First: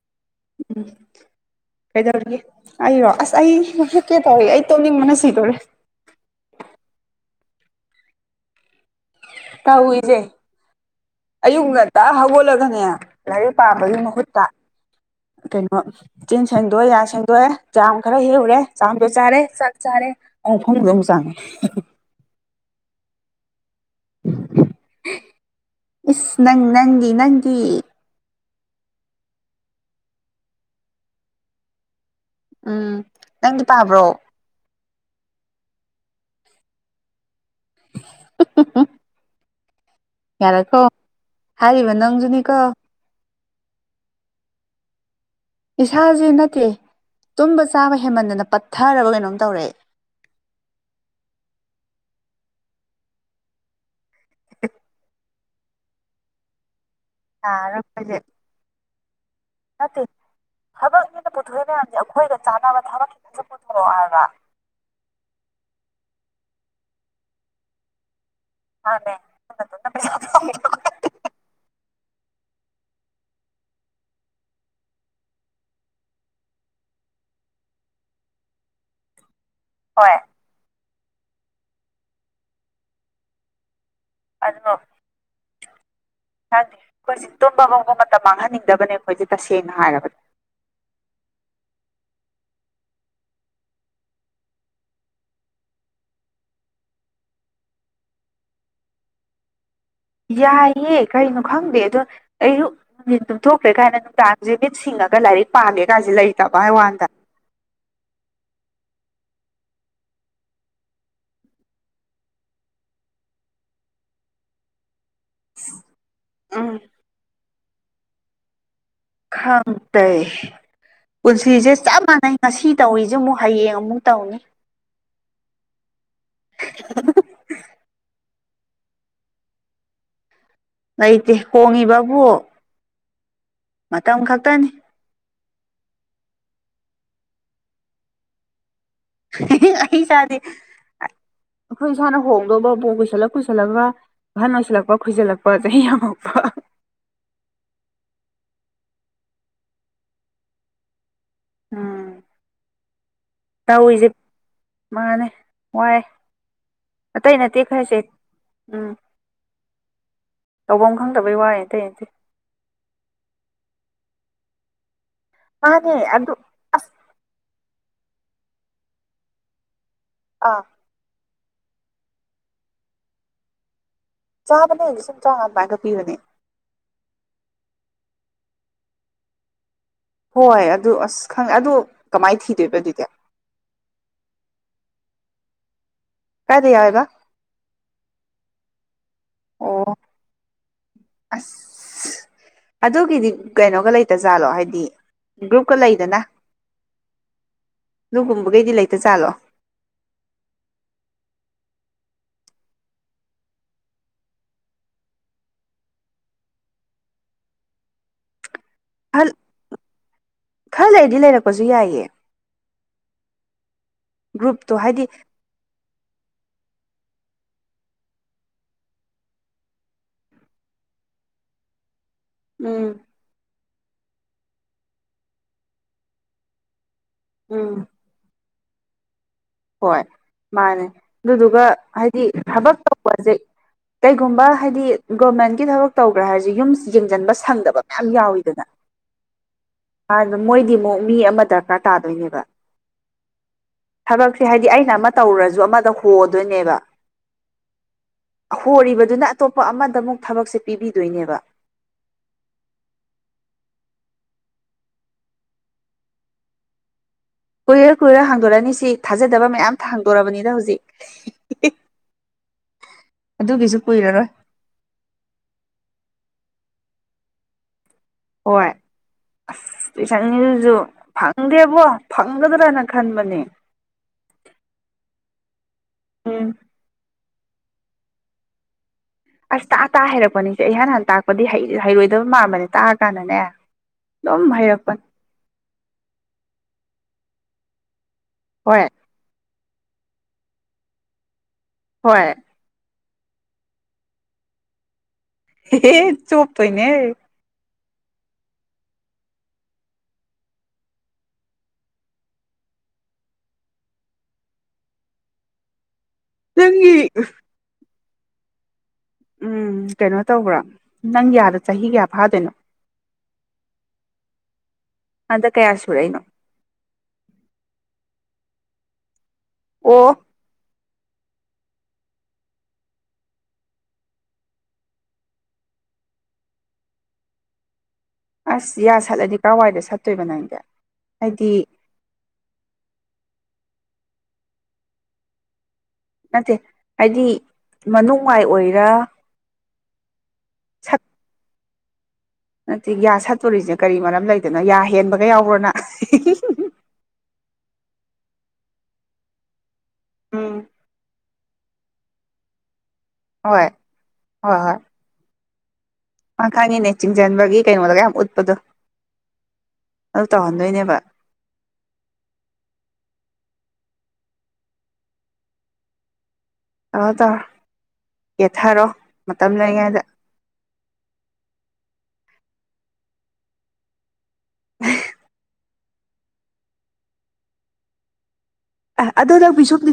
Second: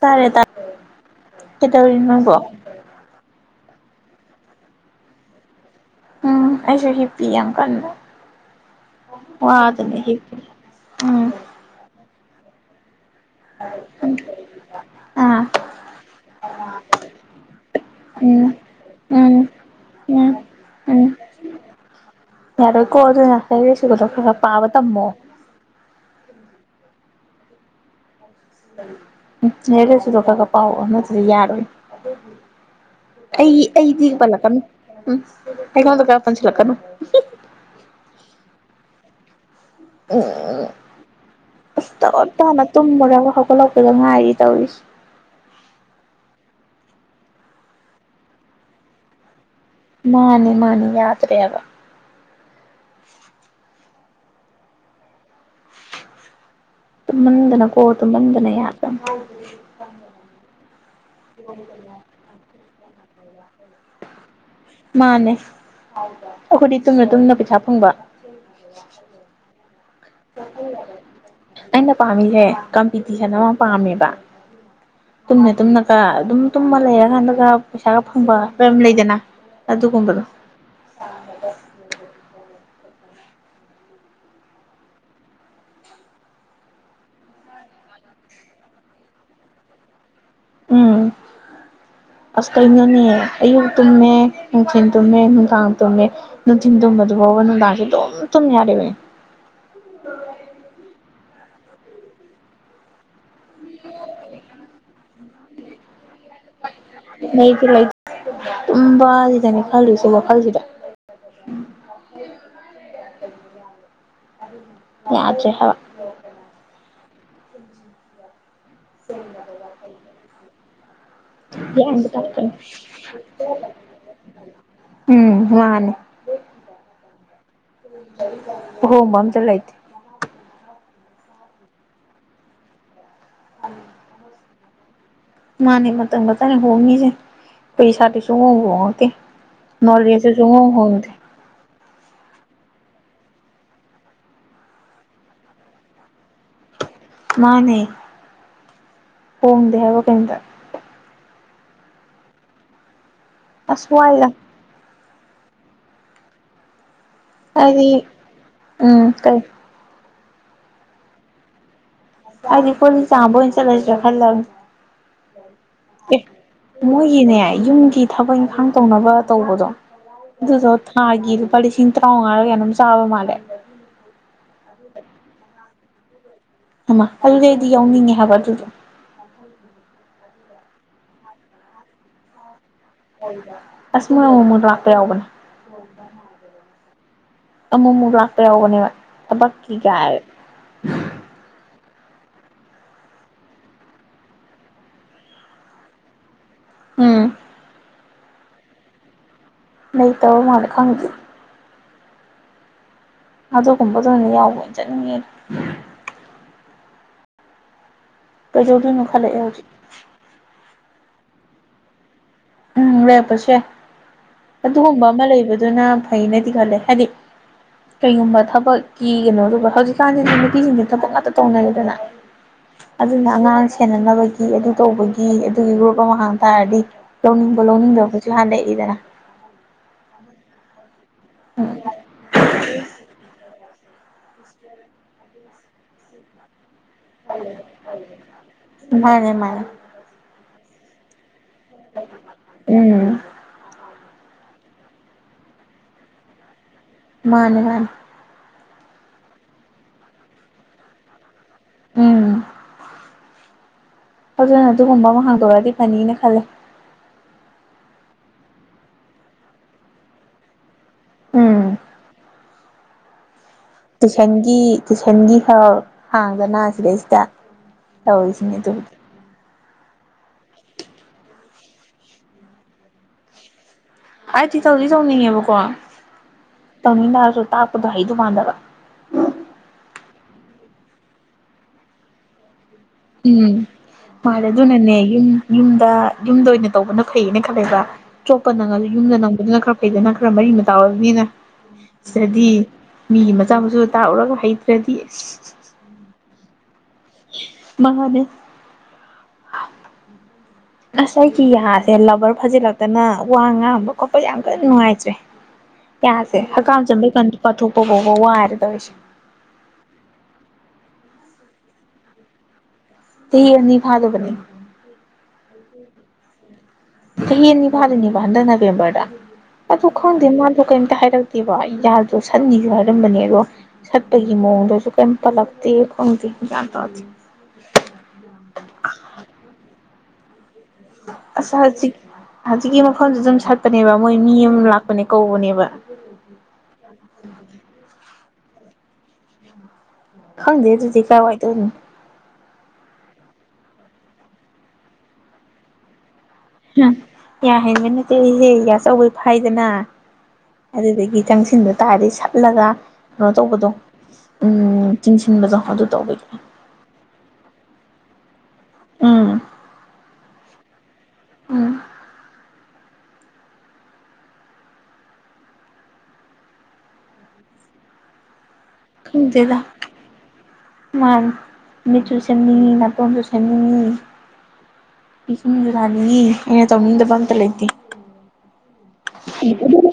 ꯇꯥꯔꯦ ꯇꯥꯔꯦ ꯎꯝ ꯀꯩꯗꯧꯔꯤꯅꯣ ꯅꯪꯕꯣ ꯀꯩꯗꯧꯔꯤꯒꯦ ꯑꯩꯔꯣ ꯑꯁ ꯑꯩ ꯀꯦ ꯇꯧꯋꯏ ꯑꯩ ꯇꯧꯅꯤꯡ ꯃꯅꯁꯤꯗꯣꯏꯔꯦ ꯎꯝ ꯑꯁ ꯍꯞ ꯄ ꯌꯥꯝ ꯌꯥꯝ ꯀ ꯇ ꯍꯏꯁꯦ ꯎꯝ ꯑꯌꯨ ꯉ ꯇ ꯍꯒꯣꯂꯒꯅꯦꯌꯥ ꯂꯥꯏꯔꯤꯛ ꯄꯥꯕꯒꯤ ꯃꯍꯨꯠꯇ ꯑꯥ ꯀꯩꯅꯣ ꯆꯤꯟ ꯁꯦꯡꯗꯣꯛꯑꯦ ꯌꯥ ꯁꯦꯡꯗꯣꯛꯑꯦ ꯆꯥꯝ ꯈꯔ ꯎꯝ ꯍꯦꯎꯨꯔꯦ ꯆꯥ ꯎꯝ ꯆꯥꯔꯦ ꯎꯝ ꯑꯣ ꯐꯐꯝꯗ ꯎꯝ ꯆꯉ ꯌꯥꯔꯣꯏꯀꯣ ꯑꯗꯨ ꯉꯁꯥꯏꯁꯨꯗꯣ ꯈꯔ ꯈꯔ ꯄꯥꯕ ꯇꯝꯃꯣ ꯅ ꯅ ꯑꯦꯒꯁꯨ ꯔꯣ ꯀꯒꯄꯥꯎ ꯅ ꯌꯥꯔ ꯑꯣꯏ ꯎꯝ ꯑꯩ ꯅꯪꯗꯤ ꯄꯥꯕ꯭ꯔꯣ ꯑꯩꯗꯤꯒ ꯄꯂ ꯀꯅꯤ ꯎꯝ ꯑꯩ ꯈ ꯇ ꯀ ꯄꯟꯁꯤ ꯂꯛꯀꯅ [inaudible] ꯌꯥꯔꯦꯀꯣ ꯍꯥꯏꯔꯤꯕ ꯎꯝꯁ ꯇ ꯑꯣ ꯅꯪꯖꯨꯅꯤꯀꯣ ꯇꯅ ꯇꯨꯝ ꯃꯣꯔ ꯍ ꯊꯣꯛꯠꯂꯛꯄꯗ ꯉꯥꯏꯔꯤ ꯇꯧꯔꯤꯁ ꯏꯁꯥꯥꯁ ꯅꯠꯇꯦ ꯇꯨꯝꯕ ꯆꯥꯕ ꯍꯦꯟꯃꯟꯗꯅ ꯄꯠꯊꯔꯒ ꯀꯩꯅꯣꯝ ꯇꯧꯔꯛꯑꯦ ꯃꯥꯅꯤ ꯃꯥꯅꯤ ꯌꯥꯗꯔꯦꯒ ꯃꯟꯗꯅ ꯀꯣ ꯅꯥꯔꯕ ꯇ ꯍꯧꯖꯤꯛ ꯃꯟꯗꯅ ꯌꯥꯗ ꯅꯠꯇꯦ ꯊꯕꯛꯅꯤꯅ ꯄꯨꯊꯣꯛꯏ ꯃꯌꯥꯝꯁꯦ ꯑꯩꯈꯣꯏꯒ ꯆꯥꯅꯕ ꯊꯕꯛ ꯑꯗꯨ ꯄꯨꯊꯔꯣ ꯍꯥꯏꯒ ꯃꯥꯅꯦ ꯑꯩꯈꯣꯏꯗꯤ ꯇꯨꯝꯅ ꯇꯨꯝꯅ ꯄꯩꯁꯥ ꯐꯪꯕ ꯃꯥꯅꯦ ꯑꯗꯨꯅ ꯄꯩꯁꯥ ꯐꯪꯕ ꯑꯩꯅ ꯄꯥꯝꯃꯤꯁꯦ ꯀꯝꯄꯤꯇꯤꯁꯟ ꯑꯃ ꯄꯥꯝꯃꯦꯕ ꯇꯨꯝꯅ ꯇꯨꯝꯅꯒ ꯑꯗꯨꯝ ꯇꯨꯝꯃ ꯂꯩꯔꯀꯥꯟꯗꯒ ꯄꯩꯁꯥꯒ ꯐꯪꯕ ꯀꯝ ꯂꯩꯗꯅ ꯑꯗꯨ ꯍꯣꯏ ꯀꯨꯝꯕꯗ ꯑꯗꯨꯃ ꯈꯪꯦ ꯑꯩꯈꯣꯏꯁꯦ ꯇꯨꯝꯕ ꯉꯕ ꯃꯇꯝ ꯃꯥꯡꯍꯟꯅꯤꯡꯗꯕꯅꯦ ꯑꯩꯈꯣꯏꯁꯦ ꯇꯁꯦꯡꯅ ꯍꯥꯏꯔꯕꯅꯦ ꯎꯝ ꯑꯁ ꯀꯩꯅꯣꯅꯦ ꯑꯌꯨꯛ ꯇꯨꯝꯃꯦ ꯅꯨꯡꯊꯤꯜ ꯇꯨꯝꯃꯦ ꯅꯨꯡꯗꯥꯥꯡ ꯇꯨꯝꯃꯦ ꯅꯨꯡꯊꯤꯟ ꯇꯨꯝꯕꯗꯨ ꯅꯗꯥꯁꯤ ꯊꯨꯝ ꯊꯨꯝ ꯌꯥꯔꯦ ꯃꯅꯦ ꯌꯥꯏꯌꯦ ꯀꯔꯤꯅꯣ ꯈꯪꯗꯦ ꯑꯗꯣ ꯑꯌꯨꯛ ꯅꯨꯡꯊꯤꯟ ꯇꯨꯝꯊꯣꯛꯈ꯭ꯔꯦ ꯀꯥꯏꯅ ꯅꯨꯡꯗꯥꯡꯁꯦ ꯃꯤꯠ ꯁꯤꯡꯉ ꯂꯥꯏꯔꯤꯛ ꯄꯥꯝꯒꯦ ꯀꯥꯁꯦ ꯂꯩꯇꯕ ꯋꯥꯟꯗ ꯇꯨꯝꯕꯥ ꯁꯤꯗꯅꯦ ꯈꯜꯂꯨꯁꯦ ꯋꯥꯈꯜꯁꯤꯗ ꯎ ꯌꯥꯖꯦ ꯍꯥꯋꯥ ꯎꯝ ꯈꯪꯗ ꯄꯨꯟꯁꯤꯁꯦ ꯆꯞ ꯌꯥꯟꯕ ꯃꯥꯟꯅꯩ ꯇꯥꯔꯛꯀꯅꯤ ꯉꯁꯤ ꯇꯧꯔꯤꯁꯦ ꯑꯃꯨꯛ ꯍꯌꯦꯡ ꯑꯃꯨꯛ ꯇꯧꯅꯤ ꯋꯥꯅꯦ [inaudible] ꯑꯍꯣꯡꯕ ꯑꯝꯇ ꯂꯩꯇꯦ ꯂꯩꯇꯦ ꯍꯣꯡꯉꯤꯕ ꯕꯨ ꯃꯇꯝ ꯈꯥꯛꯇꯅꯤ ꯃꯥꯅꯦ ꯃꯇꯝ ꯈꯥꯛꯇꯅꯦ ꯍꯣꯡꯉꯤꯁꯦ ꯈꯣꯏ ꯏꯁꯥꯗꯤ ꯁꯨꯡꯍꯣꯡꯉꯣꯏ ꯑ ꯑꯩ ꯅꯣꯂꯦꯁ ꯏꯁꯥꯗꯤ ꯈꯥꯛꯇꯅꯦ ꯑꯩꯈꯣꯏ ꯏꯁꯥꯅ ꯍꯣꯡꯗꯨꯕꯕꯨ ꯄꯨꯡ ꯀꯨꯁꯜꯂ ꯀꯨꯏꯁꯜꯂꯒ ꯑꯍꯟ ꯑꯣꯏꯁꯤꯜꯂꯛꯄ ꯀꯣꯏꯖꯥꯜꯂꯛꯄ ꯆꯍꯤ ꯌꯥꯝꯃꯥꯛꯄ ꯃꯥꯅꯦ ꯍꯣꯡꯗꯦ ꯍꯥꯏꯕ ꯀꯩꯗ ꯑꯝ ꯑꯁ ꯋꯥꯏꯗ ꯃꯥꯅꯦ ꯋꯥꯏ ꯑꯇꯩ ꯅꯠꯇꯦ ꯈꯟꯂꯤꯁꯦ ꯑꯩꯗꯤ ꯎꯝ ꯇꯧꯕ ꯈꯪꯗꯕꯩ ꯋꯥꯏꯅꯦ ꯑꯇꯩ ꯅꯠꯇꯦ ꯑꯩꯗꯤ ꯄꯨꯟꯅ ꯆꯥꯕ ꯑꯣꯏꯅ ꯆꯠꯂꯁꯤꯔꯥ ꯈꯥꯟꯂꯤꯅꯦ ꯃꯥꯅꯦ ꯑꯦ ꯑꯗꯨ ꯑꯁ ꯃꯣꯏꯒꯤꯅꯦ ꯌꯨꯝꯒꯤ ꯊꯕꯛ ꯏꯪꯈꯥꯡ ꯇꯧꯅꯕ ꯇꯧꯕꯗꯣ ꯑꯥ ꯑꯗꯨꯗꯣ ꯊꯥꯒꯤ ꯂꯨꯄꯥ ꯂꯤꯁꯤꯡ ꯇꯔꯥꯉꯥꯡꯔ ꯀꯌꯥꯅꯣ ꯆꯥꯕ ꯃꯥꯟꯂꯦ ꯆꯥꯕꯅꯦ ꯂꯤꯁꯤꯡ ꯇꯔꯥꯉꯥꯡ ꯑꯗꯨꯃꯥꯏꯅ ꯄꯤꯕꯅꯦ ꯍꯩꯃꯥ ꯑꯗꯨꯗꯤ ꯑꯩꯗꯤ ꯌꯥꯎꯅꯤꯡꯉꯦ ꯍꯥꯏꯕ ꯑꯗꯨꯗꯣ ꯍꯣꯏ ꯑꯗꯨ ꯑꯁ ꯈꯪꯉꯦ ꯑꯗꯨ ꯀꯃꯥꯏꯅ ꯊꯤ ꯑꯁ ꯃꯥ ꯑꯃꯨꯛ ꯑꯃꯨꯛ ꯂꯥꯛꯄ ꯌꯥꯎꯕꯅꯦ ꯌꯥꯏꯑꯕ ꯑꯃꯨꯛ ꯑꯃꯨꯛ ꯂꯥꯛꯄ ꯌꯥꯎꯕꯅꯦꯕ ꯊꯕꯛꯀꯤ ꯑꯣ ꯀꯥꯏ ꯑꯗꯨꯒꯤꯗꯤ ꯀꯩꯅꯣꯒ ꯂꯩꯇ ꯖꯥꯠꯂꯣ ꯍꯥꯏꯗꯤ ꯒ꯭ꯔꯨꯞꯀ ꯂꯩꯗꯅ ꯎꯝ ꯑꯗꯨꯒꯨꯝꯕꯈꯒꯩꯗꯤ ꯂꯩꯇ ꯖꯥꯠꯂꯣ ꯂꯩꯇꯕ ꯃꯥꯟꯂꯦ ꯈꯪꯗꯦ ꯑꯗꯨꯒꯨꯝꯕꯗ ꯑꯣꯏꯅ ꯌꯥꯎꯕ ꯑꯣꯏꯅ ꯆꯠꯅꯤꯡꯉꯛꯑꯦ ꯀꯩꯗꯧꯗꯨꯏꯅꯣ ꯈꯥꯟꯂꯥꯛꯑꯦ ꯍꯧꯖꯤꯠ ꯈꯔ ꯂꯩꯔꯗꯤ ꯂꯩꯔꯛꯄꯁꯨ ꯌꯥꯏꯑ ꯎꯝ ꯂꯩꯔꯛꯄꯁꯨ ꯌꯥꯏ ꯒ꯭ꯔꯨꯞꯇꯣ ꯑꯗꯨꯒꯨꯝꯕ ꯍꯥꯏꯗꯤ ꯑꯃ ꯂꯩꯕꯗꯨꯅ ꯐꯩꯅꯗꯤ ꯈꯜꯂꯦ ꯍꯥꯏꯗꯤ ꯀꯩꯒꯨꯝꯕ ꯊꯕꯛꯀꯤ ꯀꯩꯅꯣꯗꯣ ꯍꯧꯖꯤꯛꯀꯥꯟꯁꯦ ꯅꯨꯄꯤꯁꯤꯡꯁꯦ ꯊꯕꯛ ꯉꯥꯛꯇ ꯇꯧꯅꯔꯦꯗꯅ ꯎꯝ ꯑꯗꯨꯅ ꯑꯉꯥꯡ ꯁꯦꯟꯅꯅꯕꯒꯤ ꯑꯗꯨ ꯇꯧꯕꯒꯤ ꯑꯗꯨꯒꯤ ꯒ꯭ꯔꯨꯞ ꯑꯃ ꯍꯥꯡ ꯇꯥꯔꯗꯤ ꯂꯧꯅꯤꯡꯕ ꯎꯝ ꯂꯧꯅꯤꯡꯗꯕ ꯍꯥꯏꯕꯁꯨ ꯂꯩꯔꯤꯗꯅ ꯍꯣꯏ ꯃꯥꯅꯦ ꯑꯗꯨꯗꯨꯒ ꯎꯝ ꯍꯥꯏꯗꯤ ꯊꯕꯛ ꯇꯧꯕꯁꯦ ꯀꯩꯒꯨꯝꯕ ꯍꯥꯏꯗꯤ ꯒꯣꯔꯃꯦꯟꯒꯤ ꯊꯕꯛ ꯇꯧꯈ꯭ꯔꯥ ꯍꯥꯏꯔꯁꯦ ꯌꯨꯝꯁꯤꯡ ꯌꯦꯡꯁꯥꯟꯕ ꯁꯪꯗꯕ ꯃꯌꯥꯝ ꯌꯥꯎꯏꯗꯅ ꯃꯥꯅꯦ ꯃꯥꯅꯦ ꯑꯥꯟꯗ ꯃꯣꯏꯒꯤ ꯑꯃꯨꯛ ꯃꯤ ꯑꯃ ꯗꯔꯀꯥꯔ ꯇꯥꯗꯣꯏꯅꯦꯕ ꯎꯝ ꯊꯕꯛꯁꯦ ꯍꯥꯏ ꯑꯩꯅ ꯑꯃ ꯇꯧꯔꯨꯔꯁꯨ ꯑꯃꯗ ꯍꯣꯗꯨꯏꯅꯦꯕ ꯃꯥꯅꯦ ꯃꯥꯅꯦ ꯍꯣꯔꯤꯕꯗꯨꯅ ꯑꯇꯣꯞꯄ ꯑꯃꯗ ꯑꯃꯨꯛ ꯊꯕꯛꯁꯦ ꯄꯤꯕꯤꯗꯣꯏꯅꯦꯕ ꯎꯝ ꯑꯗꯨꯅ ꯑꯗꯨꯒꯨꯝꯕ ꯑꯃ ꯍꯥꯡꯗꯣꯔꯑꯗꯤ ꯐꯅꯤꯅ ꯈꯜꯂꯦ ꯀꯨꯏꯔꯣꯏ ꯀꯨꯏꯔꯣꯏ ꯍꯥꯡꯗꯣꯔꯛꯑꯅꯤ ꯁꯤ ꯊꯥꯖꯗꯕ ꯃꯌꯥꯝ ꯍꯥꯡꯗꯣꯛꯔꯛꯑꯅꯤꯅ ꯍꯧꯖꯤꯛ ꯎꯝ ꯑꯗꯨꯒꯤꯁꯨ ꯀꯨꯏꯔꯔꯣꯏ ꯇꯨꯏꯁꯟꯒꯤ ꯇꯨꯏꯁꯟꯒꯤ ꯍꯔ ꯍꯥꯡꯗꯅ ꯁꯤꯗꯩꯁꯤꯗ ꯇꯧ ꯁꯤꯅꯤ ꯍꯣꯏ ꯇꯨ ꯑꯁ ꯇꯨꯏꯁꯟꯒꯤꯗꯨꯁꯨ ꯐꯪꯗꯦꯕꯣ ꯐꯪꯒꯗ꯭ꯔꯅ ꯈꯟꯕꯅꯦ ꯑꯩꯗꯤ ꯇꯧꯗꯤ ꯇꯧꯅꯤꯡꯉꯦꯕꯀꯣ ꯎꯝ ꯇꯧꯅꯤꯡ ꯇꯔꯁꯨ ꯇꯥꯛꯄꯗꯣ ꯍꯩꯗꯧ ꯃꯥꯟꯗꯕ ꯑꯁ ꯇꯥꯑ ꯇꯥꯑ ꯍꯩꯔꯛꯄꯅꯤꯁꯦ ꯏꯍꯥꯟ ꯍꯥꯟꯅ ꯇꯥꯛꯄꯗꯤ ꯍꯩꯔꯣꯏꯗꯕ ꯃꯥꯟꯕꯅꯦ ꯇꯥꯛꯑꯀꯥꯟꯗꯅꯦ ꯎꯝ ꯃꯥꯗ ꯑꯗꯨꯝ ꯑꯗꯨꯅꯅꯦ ꯍꯩꯔꯛꯄꯅꯦ ꯌꯨꯝ ꯌꯨꯝꯗ ꯌꯨꯝꯗ ꯑꯣꯏꯅ ꯇꯧꯕꯅ ꯐꯩꯅ ꯈꯜꯂꯦꯕ ꯑꯇꯣꯞꯄ ꯍꯣꯏ ꯅꯪꯉꯁꯨ ꯌꯨꯝꯗ ꯅꯪꯕꯗꯨꯅ ꯈꯔ ꯐꯩꯗꯅ ꯈꯔ ꯃꯔꯤ ꯃꯇ ꯇꯥꯔꯅꯤꯅ ꯍꯣꯏ ꯁꯤꯗꯗꯤ ꯃꯤꯒꯤ ꯃꯆꯥ ꯃꯁꯨ ꯇꯥꯛꯎꯔꯒ ꯍꯩꯇ꯭ꯔꯗꯤ ꯍ ꯆꯣꯄ ꯇꯣꯏꯅꯦ ꯃꯅꯦ ꯑꯁ ꯑꯩꯒꯤ ꯌꯥꯁꯦ ꯂꯕꯔ ꯐꯖꯤꯜꯂꯛꯇꯅ ꯋꯥ ꯉꯥꯡꯕ ꯈꯣꯠꯄꯁꯦ ꯌꯥꯝ ꯀꯟ ꯅꯨꯡꯉꯥꯏꯇ꯭ꯔꯦ ꯌꯥꯁꯦ ꯍꯛꯀꯥꯝ ꯅꯪꯒꯤ ꯆꯟꯕꯩ ꯀꯊꯣꯛꯄꯐꯥꯎ ꯋꯥꯔꯦ ꯇꯧꯔꯤꯁꯦ ꯎꯝ ꯀꯩꯅꯣ ꯇꯧꯕ꯭ꯔꯥ ꯅꯪ ꯌꯥꯗ ꯆꯍꯤ ꯀꯌꯥ ꯐꯥꯗꯣꯏꯅꯣ ꯆꯍꯤ ꯑꯅꯤ ꯐꯗꯧꯕꯅꯤ ꯍꯟꯗꯛ ꯀꯌꯥ ꯁꯨꯔꯛꯏꯅꯣ ꯆꯍꯤ ꯑꯅꯤ ꯐꯗꯣꯢꯅꯦ ꯍꯟꯗꯛ ꯅꯕꯦꯝꯕꯔ ꯗ ꯑꯗꯣ ꯑꯣ ꯈꯡꯗꯦ ꯀꯩꯝꯇ ꯍꯥꯏꯔꯛꯇꯦꯕ ꯌꯥꯗꯣ ꯁꯠꯅꯤꯁꯨ ꯍꯥꯏꯔꯝꯕꯅꯦ ꯑꯗꯣ ꯁꯠꯄꯒꯤ ꯃꯑꯣꯡꯗꯁꯨ ꯀꯩꯝ ꯄꯜꯂꯛꯇꯦ ꯈꯪꯗꯦ ꯒꯌꯥꯢꯟ ꯇꯥꯗꯦ ꯇꯣꯏ ꯅꯥꯏꯗꯦ ꯑꯁ ꯍꯖꯤꯛ ꯁꯤꯒꯤ ꯃꯐꯝꯁꯤ ꯑꯗꯨꯝ ꯁꯠꯄꯅꯦꯕ ꯃꯣꯏ ꯃꯤ ꯑꯃ ꯂꯥꯛꯄꯅꯦ ꯀꯧꯕꯅꯦꯕ ꯅꯨꯡꯉꯥꯏ ꯑꯣꯏꯔ ꯈꯪꯗꯦ ꯑꯗꯨꯗꯤ ꯀꯥꯏ ꯋꯥ ꯇ ꯅꯠꯇꯦ ꯌꯥꯁꯠ ꯇꯣꯔꯤꯁꯦ ꯀꯔꯤ ꯃꯔꯝ ꯂꯩꯗꯅꯣ ꯌꯥ ꯍꯦꯟꯕꯒ ꯌꯥꯎꯕ꯭ꯔꯣꯅ ꯌꯥ ꯍꯦꯟꯕꯩ ꯅꯠꯇꯦ ꯑꯩꯍꯦ ꯆꯧꯕꯩ ꯐꯥꯏꯗꯅ ꯎꯝ ꯑꯗꯨꯗꯒꯤ ꯆꯪꯁꯤꯟꯕ ꯇꯥꯔꯗꯤ ꯁꯠꯂꯒ ꯀꯩꯅꯣ ꯍꯣꯏ ꯇꯧꯕꯗꯣ ꯑꯝ ꯆꯤꯡꯁꯤꯟꯕꯗꯣ ꯑꯗꯨ ꯇꯧꯕꯒꯤ ꯑ ꯈꯪꯉꯤꯅꯦ ꯆꯤꯡꯖꯟꯕꯒꯤ ꯀꯩꯅꯣꯗꯥꯒ ꯌꯥꯝ ꯎꯠꯄꯗꯣ ꯎꯝ ꯑꯗꯨ ꯇꯪꯍꯟꯗꯣꯢꯅꯦꯕꯥ ꯎꯝ ꯇꯧꯔꯣ ꯇꯧꯔꯣ ꯌꯦꯠꯊꯔꯣ ꯃꯇꯝ ꯈꯪꯗꯦꯗ ꯂꯩꯔꯤꯉꯩꯗ ꯃꯅꯤ ꯃꯤꯠꯁꯨ ꯃꯤꯠ ꯅꯇꯣꯟꯁꯨ ꯁꯦꯝꯅꯤꯡꯉꯤ ꯄꯤꯁꯨꯝꯁꯨ ꯂꯅꯤ ꯑꯩ ꯅ ꯇꯧꯅꯤꯡꯗꯕ ꯑꯝꯇꯥ ꯂꯩꯇꯦ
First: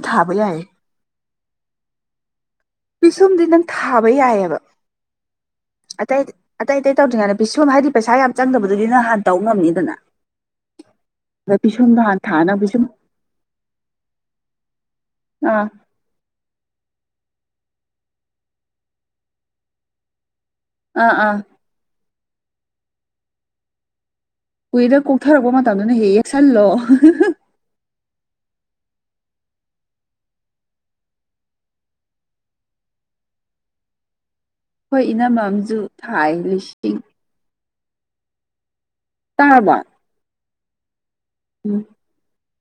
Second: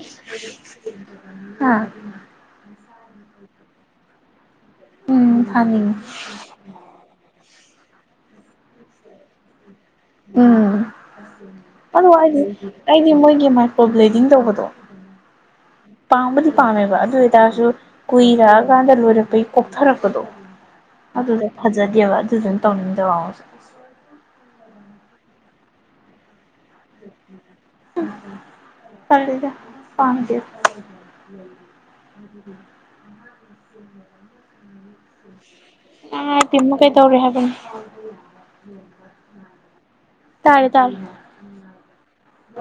ꯊꯥꯕ ꯌꯥꯏꯌꯦ ꯍꯥꯥ ꯄꯤꯁꯨꯝꯗꯤ ꯅꯪ ꯊꯥꯕ ꯌꯥꯏꯑꯕ ꯎꯝ ꯊꯥꯅꯤꯡꯉꯤ ꯑꯇꯩ ꯑꯇꯩ ꯑꯇꯩ ꯇꯧꯗ꯭ꯔꯤꯉꯩꯗ ꯄꯤꯁꯣꯝ ꯍꯥꯏꯗꯤ ꯄꯩꯁꯥ ꯌꯥꯝ ꯆꯪꯗꯕꯗꯨꯗꯤ ꯅꯍꯥꯟ ꯇꯧ ꯉꯝꯅꯤꯗꯅ ꯎꯝ ꯑꯗ ꯄꯤꯁꯨꯝꯗꯣ ꯑꯗꯨ ꯍꯥꯟꯅ ꯑꯩꯗꯤ ꯊꯥꯅ ꯄꯤꯁꯨꯝ ꯑꯩꯗꯤ ꯃꯣꯏꯒꯤ ꯃꯥꯏꯀ꯭ꯔꯣ ꯕ꯭ꯂꯦꯗꯤꯡ ꯇꯧꯕꯗꯣ ꯑꯥ ꯄꯥꯝꯕꯨꯗꯤ ꯄꯥꯝꯃꯦꯕ ꯑꯗꯨ ꯑꯣꯏꯇꯥꯔꯁꯨ ꯀꯨꯏꯔꯛꯑꯀꯥꯟꯗ ꯂꯣꯏꯔꯛꯄꯩ ꯀꯣꯛꯊꯔꯛꯄꯗꯣ ꯑꯥ ꯑꯥ ꯑꯗꯨꯗ ꯐꯖꯗꯦꯕ ꯑꯗꯨꯗꯅ ꯇꯧꯅꯤꯡꯗꯕ ꯑꯃꯨꯛꯁꯨ ꯀꯨꯏꯗ ꯀꯣꯛꯊꯔꯛꯄ ꯃꯇꯝꯗꯨꯅ ꯍꯦꯛ ꯌꯦꯛꯁꯜꯂꯣ ꯎꯝ ꯇꯜꯂꯤꯗ ꯄꯥꯝꯗꯦ ꯍꯣꯏ ꯢꯅꯝꯃ ꯁꯨ ꯑ ꯇꯤꯅ ꯀꯩ ꯇꯧꯔꯤꯦ ꯍꯥꯏꯕꯅꯣ ꯇꯔꯔꯕꯣ ꯇꯥꯔꯦ ꯇꯥꯔꯦ ꯎꯝ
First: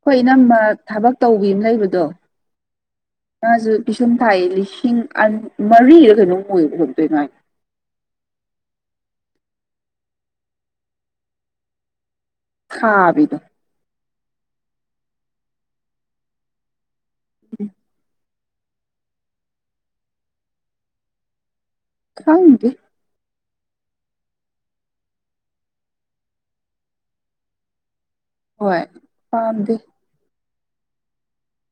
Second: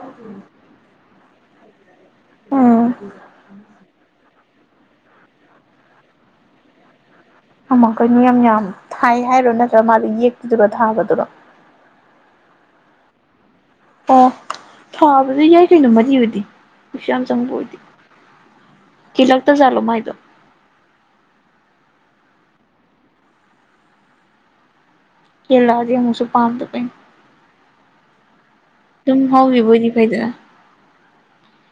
ꯍꯣꯏ ꯏꯅꯝꯃ ꯊꯕꯛ ꯇꯧꯕꯤ ꯑꯃ ꯂꯩꯕꯗꯣ ꯎꯝ ꯃꯥꯖꯨ ꯄꯤꯁꯨꯝ ꯉꯥꯏ ꯂꯤꯁꯤꯡ ꯃꯔꯤꯒ ꯀꯩꯅꯣꯃꯨꯛ ꯑꯣꯏꯒꯨꯝ ꯇꯧꯕꯅꯦ ꯑꯃꯛ ꯑꯩꯈꯣꯏ ꯅꯤꯌꯝ ꯌꯥꯝ ꯊꯥꯏ ꯍꯥꯏꯔꯣ ꯅꯠꯇ꯭ꯔꯒ ꯃꯥꯗ ꯌꯦꯛꯇꯨꯗꯨꯒ ꯊꯥꯕꯗꯨꯔꯣ [unintelligible] ꯍꯥꯕꯤꯗ ꯑꯣ ꯊꯥꯕꯗ ꯌꯥꯏ ꯀꯩꯅꯣ ꯃꯔꯤ ꯑꯣꯏꯗꯤ ꯀꯩꯁꯨꯌꯥꯝ ꯆꯪꯕ ꯑꯣꯏꯗꯤ ꯀꯦꯂꯛꯇ ꯆꯂꯣ ꯃꯥꯥꯏꯗꯣ ꯈꯪꯗꯦ ꯀꯦꯂꯑꯗꯤ ꯑꯃꯨꯁꯨ ꯄꯥꯝꯗꯕ ꯑꯩꯟ ꯍꯣꯏ ꯇꯨꯝ ꯍꯥꯎꯒꯤꯕ ꯑꯣꯏꯗꯤ ꯐꯥꯏꯗꯅ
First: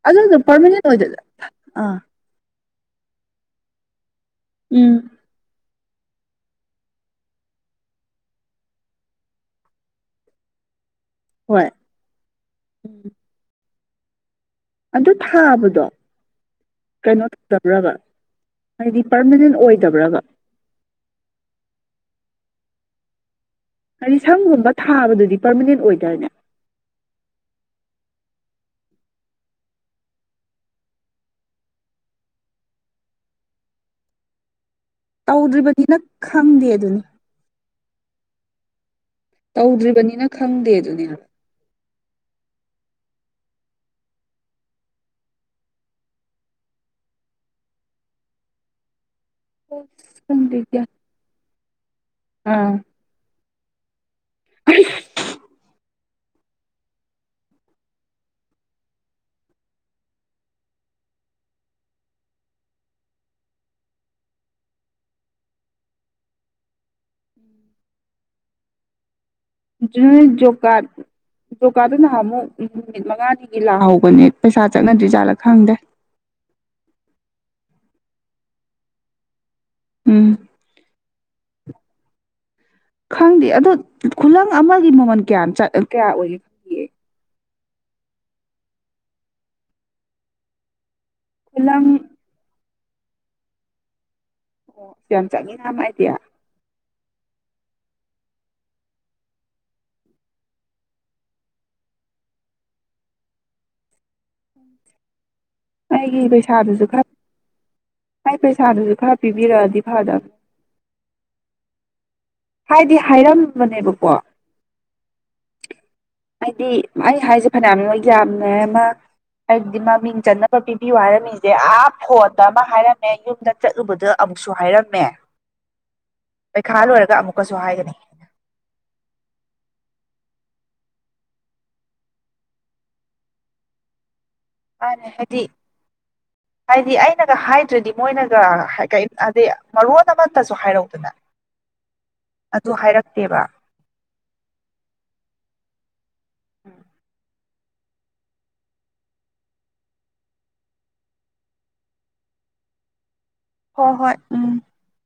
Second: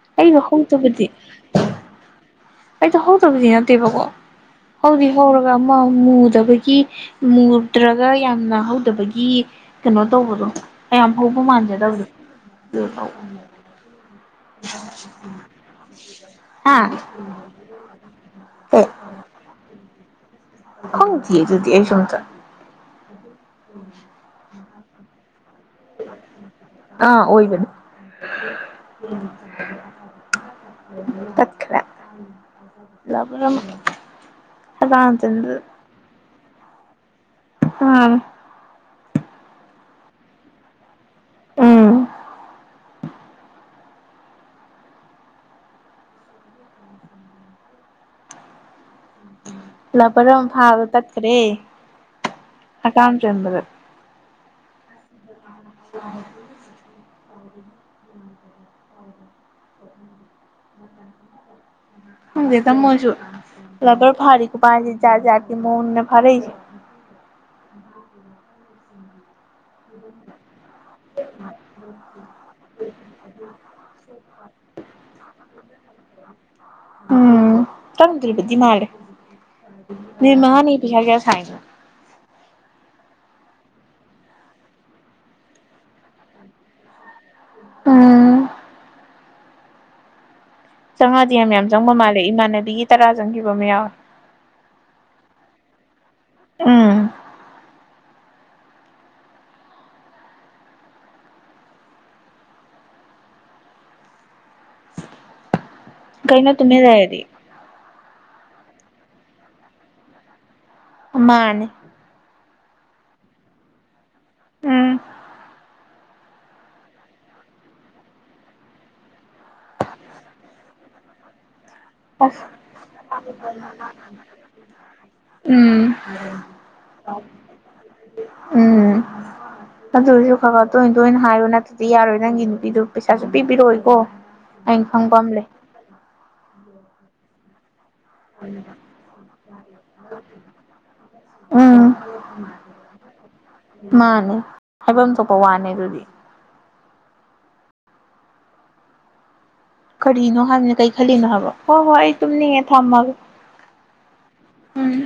ꯑꯗꯨꯗꯨ ꯄꯔꯃꯤꯅꯦꯠ ꯑꯣꯏꯗ ꯑ ꯑꯩꯇꯣ ꯍꯗꯕꯗꯤ ꯅꯇꯦꯕꯒꯣ ꯎꯝ ꯍꯧꯗꯤ ꯍꯧꯔꯒ ꯃꯨꯗꯕꯒꯤ ꯃꯨꯗ꯭ꯔꯒ ꯌꯥꯝꯅ ꯍꯧꯗꯕꯒꯤ ꯀꯩꯅꯣ ꯇꯧꯕꯗꯣ ꯀꯌꯥꯝ ꯍꯧꯕ ꯍꯣꯏ ꯃꯥꯟꯖꯗꯕꯗꯣ ꯑꯗꯨ ꯊꯥꯕꯗꯣ ꯍꯥ ꯀꯩꯅꯣ ꯇꯧꯗꯕ꯭ꯔꯕ ꯍꯥꯏꯗꯤ ꯄꯥꯔꯃꯅꯦꯟ ꯑꯣꯏꯗꯕ꯭ꯔꯕ ꯈꯪ ꯇꯤꯌꯦ ꯑꯗꯨꯗꯤ ꯑꯩꯁꯨ ꯑꯝꯇꯥ ꯍꯥꯏꯗꯤ ꯁꯪꯒꯨꯝꯕ ꯊꯥꯕꯗꯨꯗꯤ ꯄꯔꯃꯤꯅꯦꯟ ꯑꯣꯏꯗꯥꯏꯅꯦ ꯇꯠꯈꯂꯦ ꯂꯥꯕꯔꯝ ꯇꯧꯗ꯭ꯔꯤꯕꯅꯤꯅ ꯈꯪꯗꯦ ꯑꯗꯨꯅꯤ ꯎꯝ ꯇꯧꯗ꯭ꯔꯤꯕꯅꯤꯅ ꯈꯪꯗꯦ ꯑꯗꯨꯅꯦ ꯎꯝ ꯍꯥꯏꯕ ꯂꯄꯔ ꯑꯃ ꯈꯪꯗꯦ ꯐꯥꯕ ꯒ꯭ꯌꯥꯟ ꯇꯠꯈ꯭ꯔꯦ ꯑꯥ ꯍꯀꯥꯝ ꯆꯟꯕꯗ [unintelligible] ꯎ ꯈꯪꯗꯦꯇ ꯃꯣꯏꯁꯨ ꯂꯕꯔ ꯐꯥꯔꯤ ꯈꯨꯐꯥꯁꯤ ꯖꯥꯠ ꯖꯥꯠ ꯀꯤ ꯃꯑꯣꯡꯅꯤꯗ ꯐꯥꯔꯛꯏꯖꯦ ꯖꯨ ꯖꯣꯀꯥꯔꯇ ꯖꯣꯒꯥꯥꯗꯨ ꯅꯍꯥ ꯑꯃꯨꯛ ꯅꯨꯃꯤꯠ ꯃꯉꯥꯒꯤ ꯂꯥꯛꯍꯧꯕꯅꯦ ꯄꯩꯁꯥ ꯆꯠꯅꯗ꯭ꯔꯤꯖꯥꯠꯂꯥ ꯈꯪꯗꯦ ꯎꯝ ꯆꯪ ꯗꯔꯤꯕꯗꯤ ꯃꯥꯂꯦ ꯎꯝ ꯃꯤ ꯃꯥꯅꯤ ꯄꯩꯁꯥ ꯀꯌꯥ ꯁꯥꯏꯅꯣ ꯈꯪꯗꯦ ꯑꯗꯣ ꯈꯨꯂꯪ ꯑꯃꯒꯤ ꯃꯃꯜ ꯀꯌꯥꯝ ꯆ ꯀꯌꯥ ꯑꯣꯏꯒꯦ ꯈꯪꯒꯦ ꯎꯝ ꯆꯪꯉꯗꯤ ꯌꯥꯝ ꯌꯥꯝ ꯈꯨꯂꯪ ꯆꯪꯕ ꯃꯥꯜꯂꯦ ꯏꯃꯥꯟꯅꯕꯤꯒꯤ ꯇꯔꯥ ꯆꯪꯈꯤꯕ ꯑꯃ ꯌꯥꯎꯋꯦ ꯑꯣ ꯌꯥꯝ ꯆꯪꯉꯤꯅ ꯃꯥꯏꯗꯤ ꯎꯝ ꯀꯩꯅ ꯇꯨꯃꯤꯟ ꯂꯩꯔꯗꯤ ꯃꯥꯏ ꯄꯩꯁꯥꯗꯨꯁꯨ ꯈꯔ ꯄꯤꯕꯤꯔꯛꯑꯗꯤ ꯐꯗꯝ ꯃꯥꯅꯤ ꯍꯥꯏꯗꯤ ꯍꯥꯏꯔꯝꯕꯅꯦꯕꯀꯣ ꯎꯝ ꯍꯥꯏꯗꯤ ꯑꯩ ꯍꯥꯏꯁꯦ ꯐꯅꯌꯥꯃꯣꯏ ꯌꯥꯝꯅꯦ ꯑꯃ ꯍꯥꯏꯗꯤꯃꯃꯤꯡ ꯆꯟꯅꯅꯕ ꯄꯤꯕꯤ ꯋꯥꯔꯝꯃꯦ ꯑꯥ ꯐꯣꯟꯗ ꯑꯁ ꯑꯃ ꯍꯥꯏꯔꯝꯃꯦ ꯌꯨꯝꯗ ꯆꯠꯂꯨꯕꯗ ꯑꯃꯨꯛꯁꯨ ꯍꯥꯏꯔꯝꯃꯦ ꯎꯝ ꯄꯩꯈꯥ ꯂꯣꯏꯔꯒ ꯑꯃꯨꯛꯀꯁꯨ ꯍꯥꯏꯒꯅꯤ ꯈ ꯒ ꯇꯣꯏꯟ ꯇꯣꯏꯟ ꯍꯥꯏꯌꯣ ꯅꯠꯇꯗꯤ ꯌꯥꯔꯣꯏ ꯅꯪꯒꯤ ꯅꯨꯄꯤꯗꯨ ꯄꯩꯁꯥ ꯁꯨꯄꯤ ꯄꯤꯔꯛꯑꯣꯏꯀꯣ ꯑꯩꯅ ꯈꯪ ꯃꯥꯅꯦ ꯍꯥꯏꯗꯤ ꯄꯝꯂꯩ ꯍꯥꯏꯗꯤ ꯑꯩꯅꯒ ꯍꯥꯏꯗ꯭ꯔꯗꯤ ꯃꯣꯏꯅꯒ ꯍꯥꯏꯗꯤ ꯃꯔꯣꯟ ꯑꯃꯠꯇꯁꯨ ꯍꯥꯏꯔꯧꯗꯅ ꯎꯝ ꯑꯗꯨ ꯍꯥꯏꯔꯛꯇꯦꯕ ꯃꯥꯅꯦ ꯍꯥꯏꯐꯝ ꯊꯣꯛꯄ ꯋꯥꯅꯦ ꯑꯗꯨꯗꯤ ꯎꯝ ꯀꯔꯤꯅꯣ ꯍꯥꯏꯕꯅ ꯀꯩ ꯈꯜꯂꯤꯅꯣ ꯍꯥꯏꯕ ꯍꯣꯏ ꯍꯣꯏ ꯑꯩ ꯇꯨꯝꯅꯤꯡꯉꯦ ꯊꯝꯃꯒꯦ ꯍꯣꯏ ꯍꯣꯏ ꯎꯝ ꯎꯝ